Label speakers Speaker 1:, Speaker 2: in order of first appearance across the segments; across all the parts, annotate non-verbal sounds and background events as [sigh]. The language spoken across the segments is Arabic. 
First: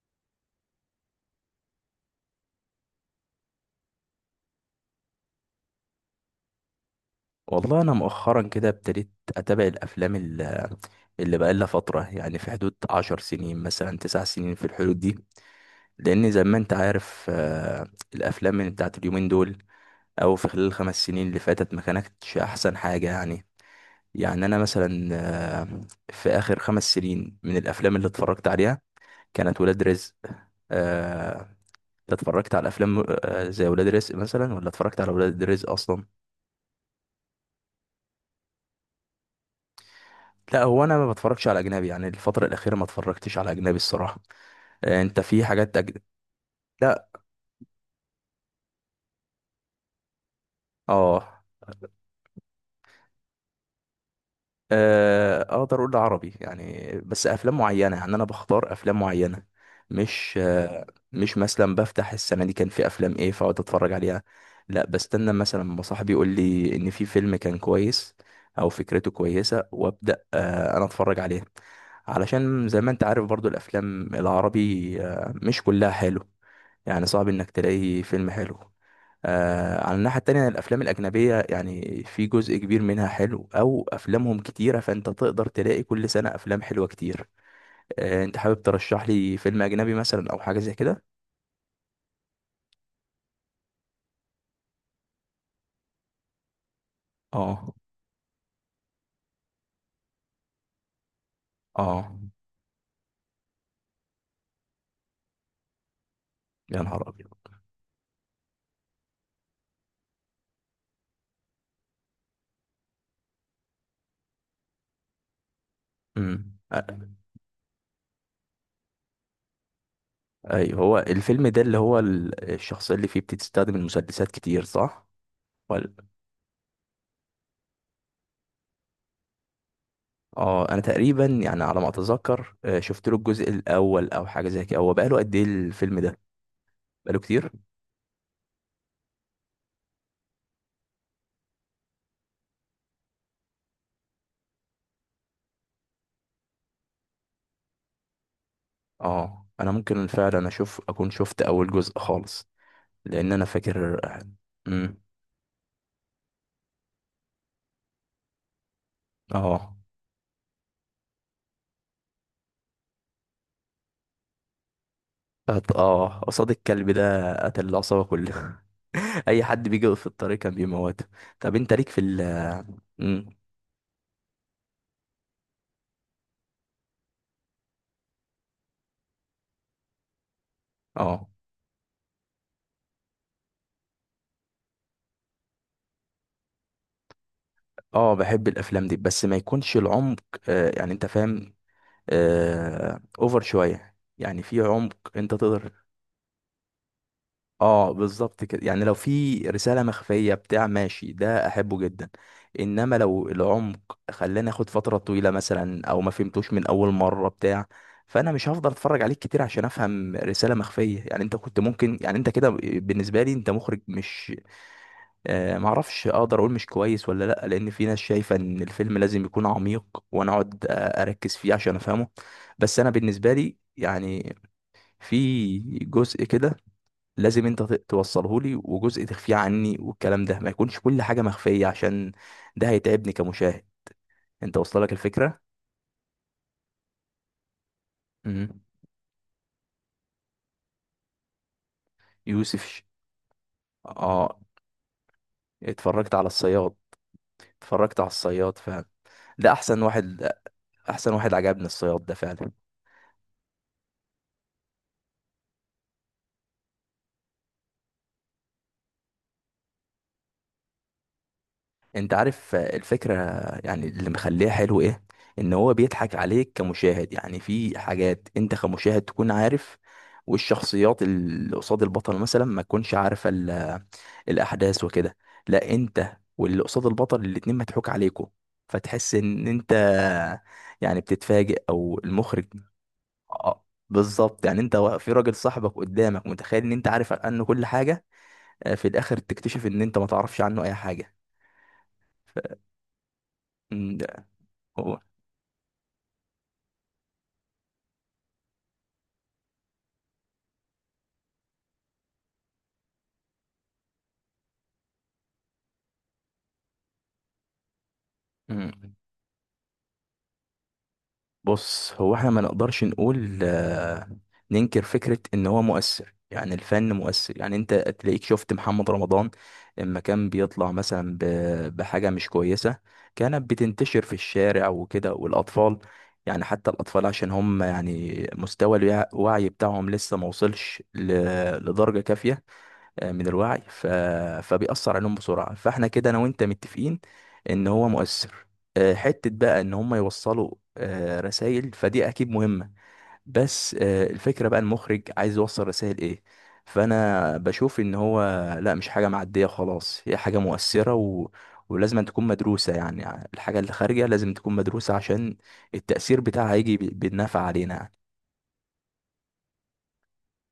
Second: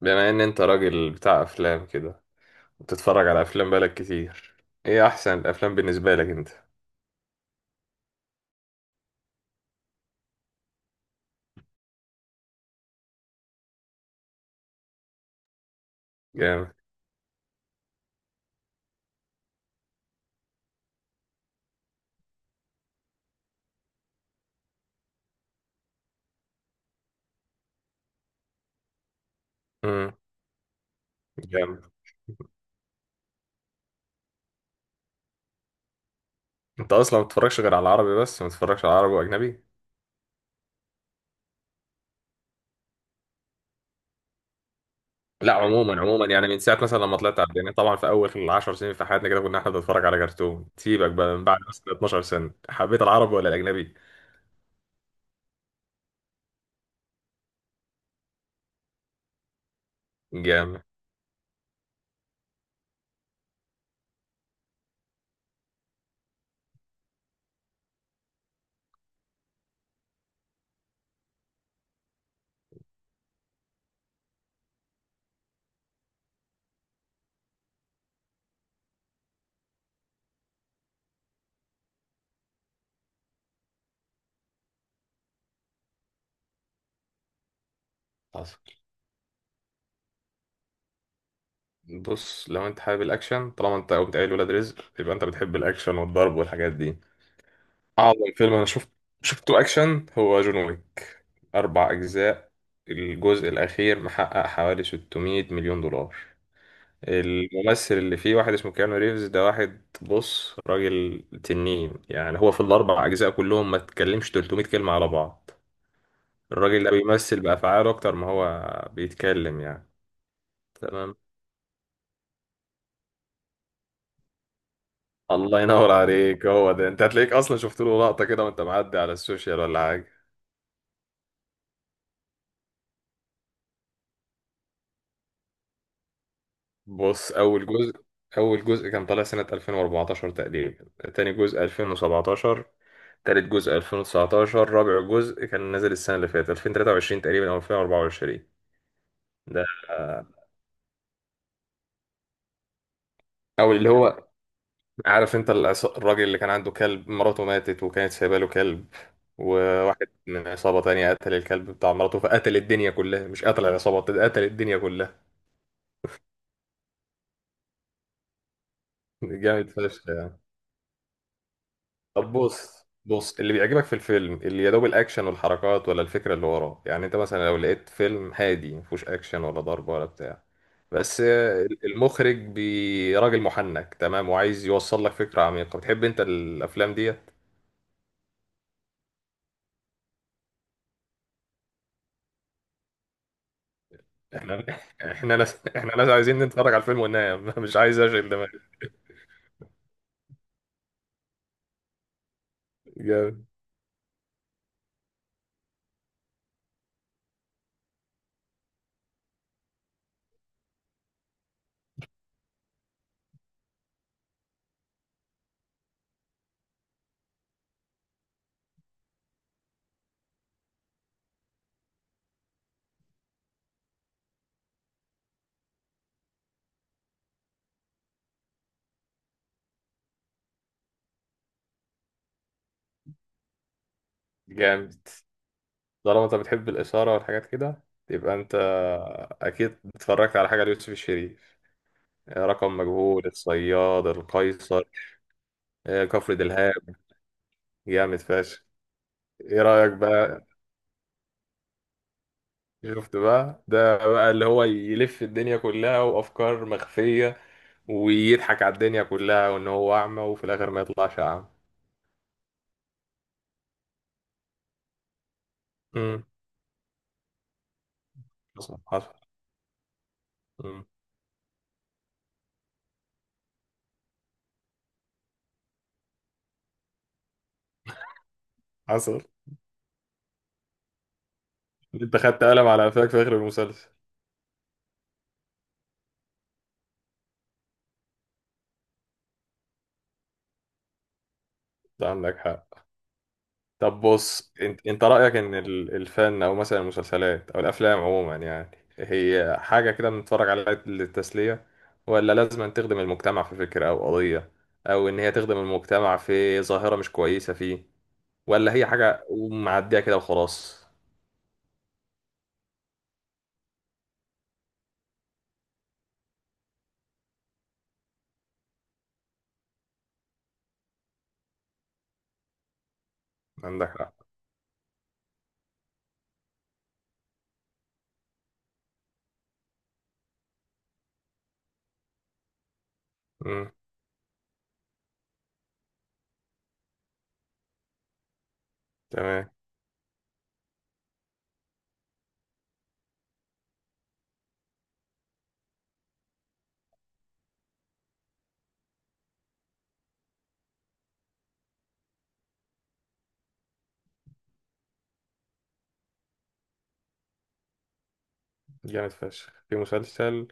Speaker 1: بما ان انت راجل بتاع افلام كده، وبتتفرج على افلام بقالك كتير. ايه احسن الافلام بالنسبه لك انت؟
Speaker 2: والله انا مؤخرا كده ابتديت اتابع الافلام اللي بقى لها فتره، يعني في حدود 10 سنين مثلا 9 سنين في الحدود دي، لان زي ما انت
Speaker 1: جامد.
Speaker 2: عارف الافلام من بتاعت اليومين دول او في خلال الـ5 سنين اللي فاتت ما كانتش احسن حاجه يعني. يعني انا مثلا آه، في اخر 5 سنين من الافلام اللي اتفرجت عليها كانت ولاد
Speaker 1: امم.
Speaker 2: رزق. آه.
Speaker 1: جامد.
Speaker 2: أنت اتفرجت على افلام زي ولاد رزق مثلا، ولا اتفرجت على ولاد رزق اصلا؟
Speaker 1: انت اصلا ما بتتفرجش غير على العربي بس، ما بتتفرجش على عربي واجنبي؟
Speaker 2: لا، هو انا ما بتفرجش على اجنبي، يعني الفتره الاخيره ما اتفرجتش على اجنبي الصراحه. انت في
Speaker 1: لا،
Speaker 2: حاجات
Speaker 1: عموما
Speaker 2: أجنبي؟
Speaker 1: عموما من ساعه مثلا
Speaker 2: لا.
Speaker 1: لما طلعت على الدنيا، طبعا في اول 10 سنين في حياتنا كده كنا احنا بنتفرج على كرتون. سيبك بقى،
Speaker 2: اه.
Speaker 1: من بعد مثلا 12 سنه حبيت العربي ولا الاجنبي؟
Speaker 2: اقدر اقول عربي يعني، بس افلام معينه، يعني انا بختار افلام معينه. مش
Speaker 1: جامد.
Speaker 2: آه، مش مثلا بفتح السنه دي كان في افلام ايه فاقعد اتفرج عليها. لا، بستنى مثلا ما صاحبي يقول لي ان في فيلم كان كويس او فكرته كويسه، وابدا انا اتفرج عليه. علشان زي ما انت عارف برضو الافلام العربي مش كلها حلو، يعني صعب انك تلاقي فيلم حلو. على الناحية التانية الأفلام الأجنبية، يعني في جزء كبير منها حلو، أو أفلامهم كتيرة فأنت تقدر تلاقي كل سنة أفلام حلوة كتير. أنت
Speaker 1: حصل.
Speaker 2: حابب ترشح لي فيلم أجنبي مثلا أو حاجة زي كده؟
Speaker 1: بص، لو انت حابب الاكشن، طالما انت قمت قايل ولاد رزق، يبقى انت بتحب الاكشن والضرب والحاجات دي.
Speaker 2: آه.
Speaker 1: أعظم فيلم أنا شفته أكشن هو جون ويك. أربع
Speaker 2: آه.
Speaker 1: أجزاء. الجزء الأخير محقق حوالي 600 مليون دولار.
Speaker 2: يا نهار أبيض.
Speaker 1: الممثل اللي فيه واحد اسمه كيانو ريفز، ده واحد بص راجل تنين، يعني هو في الأربع أجزاء كلهم ما تكلمش 300 كلمة على بعض.
Speaker 2: امم
Speaker 1: الراجل ده
Speaker 2: أ-
Speaker 1: بيمثل بأفعاله أكتر ما هو بيتكلم يعني.
Speaker 2: أيوه، هو
Speaker 1: تمام،
Speaker 2: الفيلم ده اللي هو الشخصية اللي فيه بتستخدم المسدسات كتير صح؟
Speaker 1: الله ينور
Speaker 2: ولا.
Speaker 1: عليك. هو ده، أنت هتلاقيك أصلا شفت له لقطة كده وأنت معدي على السوشيال ولا حاجة؟
Speaker 2: اه، انا تقريبا يعني على ما اتذكر شفت له الجزء الاول او حاجه زي كده. هو بقاله قد ايه الفيلم ده؟ بقاله
Speaker 1: بص،
Speaker 2: كتير.
Speaker 1: أول جزء، أول جزء كان طالع سنة 2014 تقريبا، تاني جزء 2017، تالت جزء 2019، رابع جزء كان نازل السنة اللي فاتت 2023 تقريبا أو 2024.
Speaker 2: اه،
Speaker 1: ده،
Speaker 2: انا ممكن فعلا اشوف اكون شفت اول جزء خالص، لان انا
Speaker 1: أو اللي
Speaker 2: فاكر.
Speaker 1: هو،
Speaker 2: امم
Speaker 1: عارف أنت الراجل اللي كان عنده كلب، مراته ماتت وكانت سايبة له كلب،
Speaker 2: اه
Speaker 1: وواحد من عصابة تانية قتل الكلب بتاع مراته، فقتل الدنيا كلها. مش قتل العصابة، قتل الدنيا كلها.
Speaker 2: اه، قصاد الكلب ده قتل العصابه كلها. [laughs]
Speaker 1: [laughs]
Speaker 2: اي حد
Speaker 1: جامد
Speaker 2: بيجي يقف في
Speaker 1: فشخ
Speaker 2: الطريق
Speaker 1: يعني.
Speaker 2: كان بيموته. طب انت ليك في
Speaker 1: طب
Speaker 2: ال…
Speaker 1: بص
Speaker 2: مم.
Speaker 1: بص، اللي بيعجبك في الفيلم اللي يا دوب الاكشن والحركات، ولا الفكره اللي وراه؟ يعني انت مثلا لو لقيت فيلم هادي مفيهوش اكشن ولا ضرب ولا بتاع، بس
Speaker 2: اه
Speaker 1: المخرج راجل محنك تمام وعايز يوصل لك فكره عميقه، بتحب انت الافلام ديت؟
Speaker 2: اه، بحب الافلام دي بس ما يكونش العمق. يعني انت فاهم. اوفر شويه، يعني في
Speaker 1: احنا
Speaker 2: عمق انت
Speaker 1: احنا ناس
Speaker 2: تقدر.
Speaker 1: احنا ناس عايزين نتفرج على الفيلم وننام. [laughs] مش
Speaker 2: اه،
Speaker 1: عايز اشغل
Speaker 2: بالظبط
Speaker 1: دماغي.
Speaker 2: كده، يعني لو في رسالة مخفية بتاع ماشي ده احبه جدا. انما لو
Speaker 1: جامد.
Speaker 2: العمق خلاني اخد فترة طويلة مثلا، او ما فهمتوش من اول مرة بتاع، فانا مش هفضل اتفرج عليك كتير عشان افهم رسالة مخفية، يعني انت كنت ممكن يعني انت كده بالنسبة لي انت مخرج مش… معرفش اقدر اقول مش كويس ولا لا، لان في ناس شايفة ان الفيلم لازم يكون عميق، وانا اقعد اركز فيه عشان افهمه. بس انا بالنسبة لي يعني، في جزء كده لازم انت توصله لي، وجزء تخفيه عني، والكلام ده ما يكونش كل حاجه مخفيه، عشان ده هيتعبني كمشاهد، انت وصل لك
Speaker 1: جامد.
Speaker 2: الفكره.
Speaker 1: طالما انت بتحب الاثاره والحاجات كده، يبقى انت
Speaker 2: مم.
Speaker 1: اكيد اتفرجت على حاجه ليوسف الشريف.
Speaker 2: يوسف
Speaker 1: رقم
Speaker 2: ش…
Speaker 1: مجهول، الصياد،
Speaker 2: اه.
Speaker 1: القيصر،
Speaker 2: اتفرجت على
Speaker 1: كفر
Speaker 2: الصياد.
Speaker 1: دلهاب.
Speaker 2: اتفرجت على
Speaker 1: جامد
Speaker 2: الصياد
Speaker 1: فشخ.
Speaker 2: فعلا. ده
Speaker 1: ايه
Speaker 2: احسن
Speaker 1: رأيك
Speaker 2: واحد.
Speaker 1: بقى؟
Speaker 2: احسن واحد عجبني الصياد ده فعلا.
Speaker 1: شفت بقى، ده بقى اللي هو يلف الدنيا كلها وافكار مخفية، ويضحك على الدنيا كلها وان هو اعمى، وفي الاخر ما يطلعش اعمى.
Speaker 2: انت عارف الفكرة يعني اللي مخليها حلو ايه؟ ان هو بيضحك
Speaker 1: امم.
Speaker 2: عليك كمشاهد، يعني في حاجات انت
Speaker 1: حصل
Speaker 2: كمشاهد
Speaker 1: حصل.
Speaker 2: تكون عارف،
Speaker 1: امم.
Speaker 2: والشخصيات اللي قصاد البطل مثلا ما تكونش عارفة الاحداث وكده. لا، انت واللي قصاد البطل الاتنين مضحوك عليكوا، فتحس
Speaker 1: حصل.
Speaker 2: ان انت يعني بتتفاجئ او
Speaker 1: انت خدت
Speaker 2: المخرج.
Speaker 1: قلم على قفاك في اخر
Speaker 2: اه،
Speaker 1: المسلسل.
Speaker 2: بالظبط، يعني انت في راجل صاحبك قدامك متخيل ان انت عارف عنه كل حاجة، في الاخر تكتشف ان انت ما تعرفش عنه اي حاجة.
Speaker 1: ده عندك
Speaker 2: ف...
Speaker 1: حق.
Speaker 2: مم،
Speaker 1: طب
Speaker 2: ده-
Speaker 1: بص، انت انت رأيك ان الفن، او مثلا المسلسلات او الافلام عموما، يعني هي حاجة كده بنتفرج عليها للتسلية، ولا لازم أن تخدم المجتمع في فكرة او قضية، او ان هي تخدم المجتمع في ظاهرة مش كويسة فيه، ولا هي
Speaker 2: مم.
Speaker 1: حاجة معدية كده وخلاص؟
Speaker 2: بص، هو احنا ما نقدرش نقول ننكر فكرة ان هو مؤثر، يعني الفن مؤثر، يعني انت تلاقيك شفت محمد رمضان لما كان بيطلع مثلا بحاجة مش كويسة، كانت
Speaker 1: عندك
Speaker 2: بتنتشر في
Speaker 1: حق.
Speaker 2: الشارع وكده والاطفال. يعني حتى الاطفال عشان هم يعني مستوى الوعي بتاعهم لسه ما وصلش لدرجة كافية من الوعي
Speaker 1: امم.
Speaker 2: فبيأثر عليهم بسرعة. فاحنا كده انا وانت متفقين ان هو مؤثر. حتة
Speaker 1: تمام.
Speaker 2: بقى ان هم يوصلوا رسائل، فدي اكيد مهمة. بس الفكرة بقى المخرج عايز يوصل رسائل ايه. فانا بشوف ان هو، لا، مش حاجة معدية خلاص، هي حاجة مؤثرة و... ولازم أن تكون مدروسة، يعني الحاجة اللي خارجة لازم تكون مدروسة عشان التأثير بتاعها هيجي بالنفع علينا يعني.
Speaker 1: جامد فشخ في مسلسل،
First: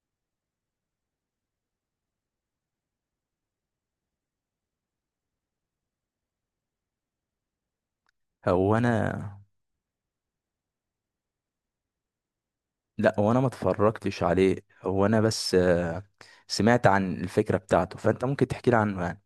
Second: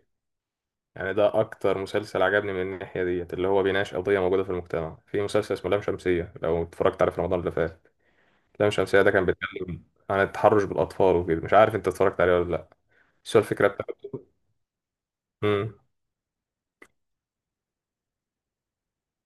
Speaker 1: يعني ده اكتر مسلسل عجبني من الناحية ديت، اللي هو بيناقش قضية موجودة في المجتمع. في مسلسل اسمه لام شمسية، لو اتفرجت عليه في رمضان اللي فات. لام
Speaker 2: هو
Speaker 1: شمسية ده كان
Speaker 2: انا
Speaker 1: بيتكلم عن التحرش بالأطفال وكده، مش عارف أنت اتفرجت عليه ولا لأ.
Speaker 2: لا، هو
Speaker 1: بس
Speaker 2: انا
Speaker 1: هو
Speaker 2: ما
Speaker 1: الفكرة
Speaker 2: اتفرجتش
Speaker 1: بتاعته،
Speaker 2: عليه. هو انا بس
Speaker 1: امم،
Speaker 2: سمعت عن الفكرة بتاعته، فانت ممكن تحكي لي عنه يعني.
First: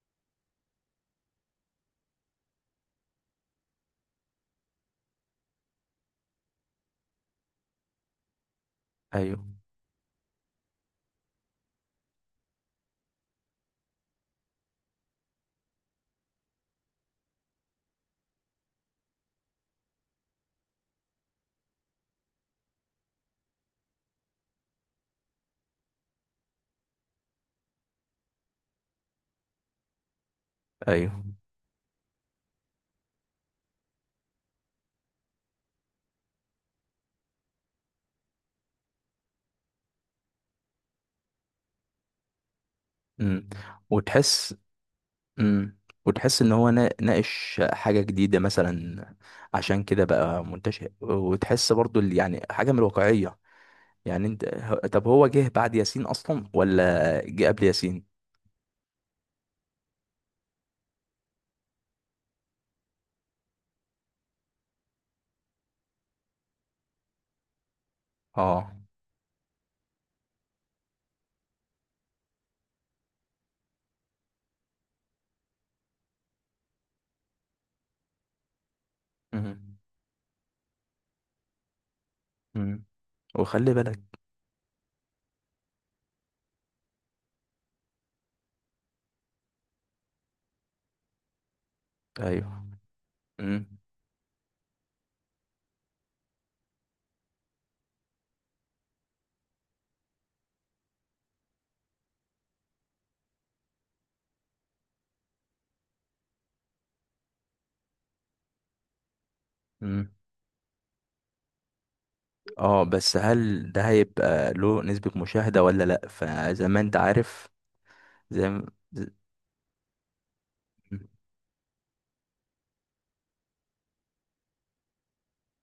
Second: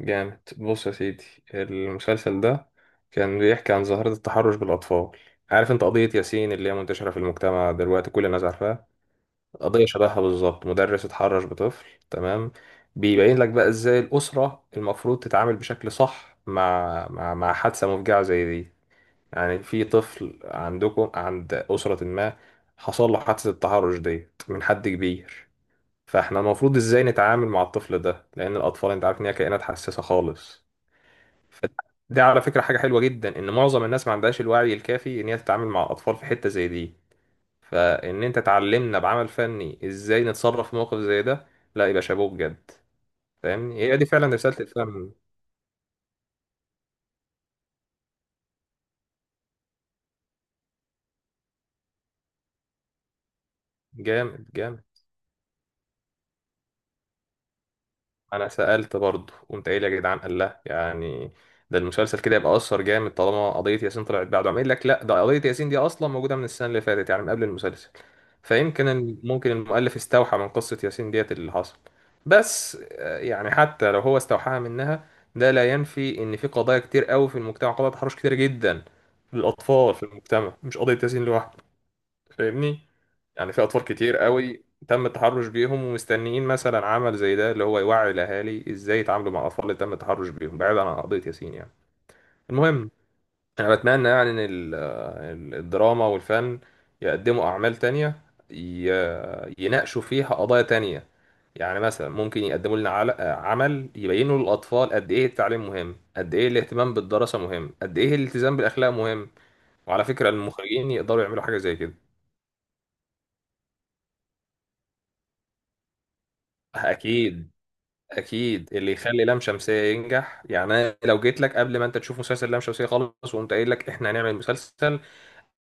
Speaker 1: جامد. بص يا سيدي، المسلسل ده كان بيحكي عن ظاهرة التحرش بالأطفال. عارف أنت قضية ياسين اللي هي منتشرة في المجتمع دلوقتي، كل الناس عارفاها؟
Speaker 2: ايوه،
Speaker 1: قضية شبهها بالظبط، مدرس اتحرش بطفل. تمام؟ بيبين لك بقى إزاي الأسرة المفروض تتعامل بشكل صح مع حادثة مفجعة زي دي. يعني في طفل عندكم، عند أسرة ما، حصل له حادثة التحرش ديت من حد كبير، فاحنا المفروض ازاي نتعامل مع الطفل ده؟ لأن الأطفال انت عارف ان هي كائنات حساسة خالص.
Speaker 2: ايوه.
Speaker 1: ف- دي على فكرة حاجة حلوة جدا، ان معظم الناس ما عندهاش الوعي الكافي ان هي تتعامل مع الأطفال في حتة زي دي. فان انت تعلمنا بعمل فني ازاي نتصرف في موقف زي ده، لا يبقى شابوه بجد.
Speaker 2: امم
Speaker 1: فاهمني، هي دي فعلا
Speaker 2: وتحس.
Speaker 1: رسالة الفن.
Speaker 2: امم وتحس ان هو ناقش حاجة جديدة مثلا، عشان كده بقى منتشر، وتحس برضو اللي يعني حاجة من الواقعية. يعني
Speaker 1: جامد. جامد.
Speaker 2: طب هو جه بعد ياسين اصلا ولا جه قبل ياسين؟
Speaker 1: انا سألت برضه، قمت قايل يا جدعان، قال لا يعني ده المسلسل كده يبقى اثر جامد، طالما قضية ياسين طلعت بعده. عم قايل لك لا، ده قضية ياسين دي اصلا موجودة من السنة اللي فاتت، يعني من قبل المسلسل.
Speaker 2: اه.
Speaker 1: فيمكن ممكن المؤلف استوحى من قصة ياسين ديت اللي حصل. بس يعني حتى لو هو استوحاها منها، ده لا ينفي ان في قضايا كتير قوي في المجتمع، قضايا تحرش كتير جدا
Speaker 2: امم
Speaker 1: للاطفال في المجتمع، مش قضية ياسين لوحده. فاهمني؟
Speaker 2: امم
Speaker 1: يعني في
Speaker 2: وخلي
Speaker 1: اطفال كتير
Speaker 2: بالك.
Speaker 1: قوي تم التحرش بيهم ومستنيين مثلا عمل زي ده، اللي هو يوعي الاهالي ازاي يتعاملوا مع الاطفال اللي تم التحرش بيهم بعيد عن قضيه ياسين يعني.
Speaker 2: ايوه.
Speaker 1: المهم، انا بتمنى يعني ان الدراما والفن يقدموا اعمال تانية، يناقشوا فيها قضايا تانية. يعني مثلا ممكن يقدموا لنا عمل يبينوا للاطفال قد ايه التعليم مهم، قد ايه الاهتمام بالدراسه مهم، قد ايه الالتزام بالاخلاق مهم. وعلى
Speaker 2: امم
Speaker 1: فكره المخرجين يقدروا يعملوا حاجه زي كده.
Speaker 2: اه بس هل ده هيبقى له نسبة مشاهدة ولا لأ؟ فزي ما انت عارف.
Speaker 1: اكيد.
Speaker 2: زي ما
Speaker 1: اكيد اللي
Speaker 2: ز-
Speaker 1: يخلي لام شمسيه ينجح، يعني انا لو جيت لك قبل ما انت تشوف مسلسل لام شمسيه خالص، وقمت قايل لك احنا هنعمل مسلسل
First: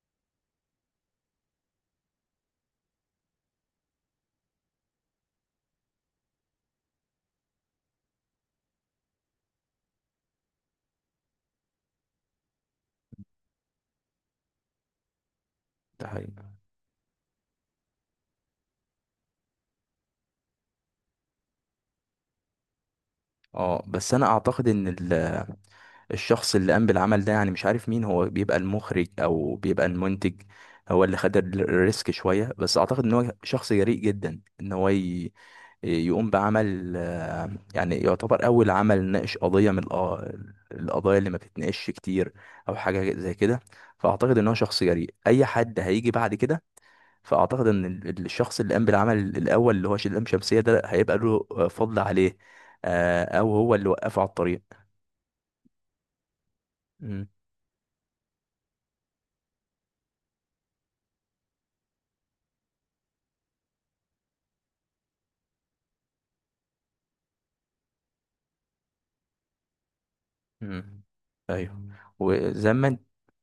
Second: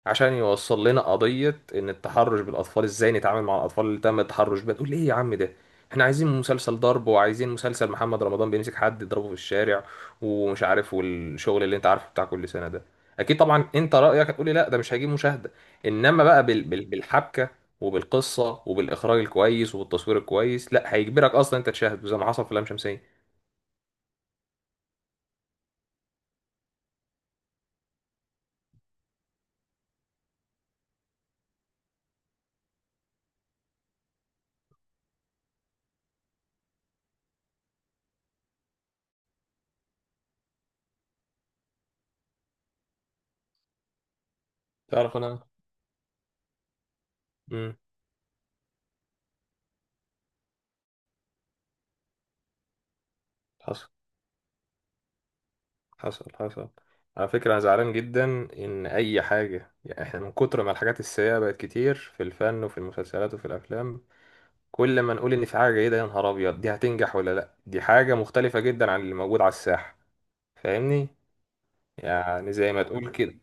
Speaker 1: عشان يوصل لنا قضية إن التحرش بالأطفال إزاي نتعامل مع الأطفال اللي تم التحرش بيها، تقول لي إيه يا عم ده، إحنا عايزين مسلسل ضرب، وعايزين مسلسل محمد رمضان بيمسك حد يضربه في الشارع ومش عارف، والشغل اللي أنت عارفه بتاع كل سنة ده. أكيد طبعا أنت رأيك هتقول لي لا ده مش هيجيب مشاهدة.
Speaker 2: ده
Speaker 1: إنما بقى
Speaker 2: حقيقة.
Speaker 1: بالحبكة وبالقصة وبالإخراج الكويس وبالتصوير الكويس، لا هيجبرك أصلا أنت تشاهد، وزي ما حصل في لام شمسية.
Speaker 2: اه، بس انا اعتقد ان الشخص اللي قام بالعمل ده، يعني مش عارف مين هو، بيبقى المخرج او بيبقى المنتج، هو اللي خد الريسك شوية. بس اعتقد ان هو شخص جريء جدا، ان هو يقوم بعمل يعني يعتبر اول عمل ناقش قضية من القضايا اللي ما بتتناقش كتير او حاجة زي كده. فاعتقد ان هو شخص جريء.
Speaker 1: تعرف انا،
Speaker 2: اي حد هيجي بعد كده، فاعتقد
Speaker 1: امم،
Speaker 2: ان الشخص اللي قام بالعمل الاول اللي هو شدام شمسية ده هيبقى له فضل عليه، او هو اللي
Speaker 1: حصل
Speaker 2: وقفه على الطريق.
Speaker 1: حصل. حصل.
Speaker 2: مم.
Speaker 1: على فكرة أنا زعلان جدا، إن أي حاجة يعني إحنا من كتر ما الحاجات السيئة بقت كتير في الفن وفي المسلسلات وفي الأفلام، كل ما نقول إن في حاجة جيدة، يا نهار أبيض دي هتنجح ولا لأ، دي حاجة مختلفة جدا عن اللي موجود على الساحة.
Speaker 2: مم.
Speaker 1: فاهمني؟
Speaker 2: ايوه.
Speaker 1: يعني
Speaker 2: وزي
Speaker 1: زي ما
Speaker 2: ما انت
Speaker 1: تقول كده.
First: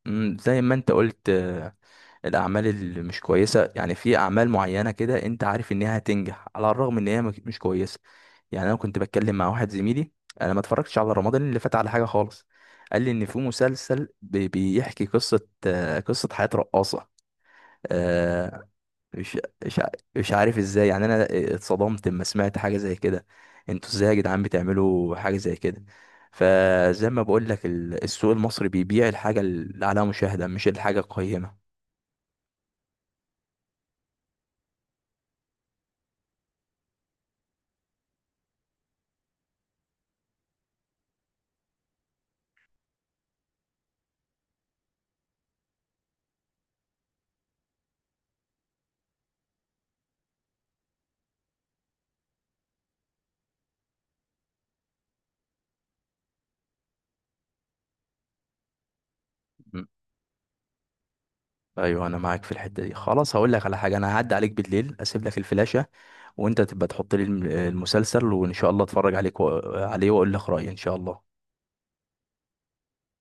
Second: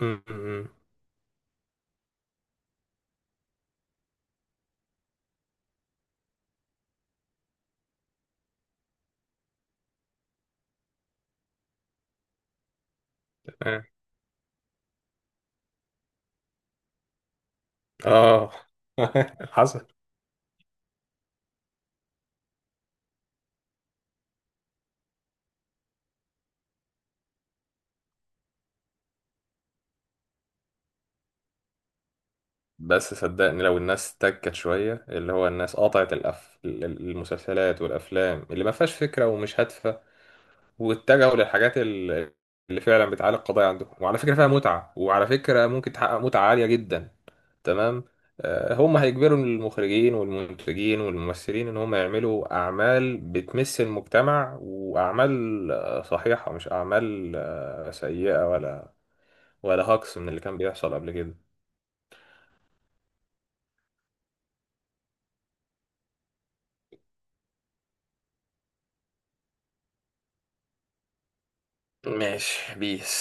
Speaker 1: م-
Speaker 2: مم، زي
Speaker 1: م-
Speaker 2: ما انت قلت الاعمال اللي مش كويسه، يعني في اعمال معينه كده انت عارف انها هتنجح على الرغم ان هي مش كويسه. يعني انا كنت بتكلم مع واحد زميلي، انا ما اتفرجتش على رمضان اللي فات على حاجه خالص، قال لي ان في
Speaker 1: تمام.
Speaker 2: مسلسل بيحكي قصه، قصه حياه رقاصه.
Speaker 1: آه.
Speaker 2: مش
Speaker 1: [laughs]
Speaker 2: مش
Speaker 1: حصل.
Speaker 2: ع- مش عارف ازاي، يعني انا اتصدمت لما سمعت حاجه زي كده. انتوا ازاي يا جدعان بتعملوا حاجه زي كده؟ فزي ما بقول لك السوق المصري بيبيع الحاجه اللي عليها مشاهده مش الحاجه القيمه.
Speaker 1: بس صدقني، لو الناس تكت شوية، اللي هو الناس قطعت المسلسلات والأفلام اللي ما فيهاش فكرة ومش هادفة، واتجهوا للحاجات اللي فعلا بتعالج قضايا عندهم، وعلى فكرة فيها متعة، وعلى فكرة ممكن تحقق متعة عالية جدا. تمام؟ هم هيجبروا المخرجين والمنتجين والممثلين ان هم يعملوا اعمال بتمس المجتمع واعمال صحيحة، مش اعمال سيئة، ولا ولا
Speaker 2: م.
Speaker 1: هاكس من اللي كان بيحصل قبل كده.
Speaker 2: ايوه، انا معاك في الحته دي. خلاص، هقول لك على حاجه، انا هعدي عليك بالليل اسيب لك الفلاشه، وانت تبقى تحط لي المسلسل، وان شاء الله اتفرج عليه واقول لك رايي ان شاء الله.
Speaker 1: ماشي بيس.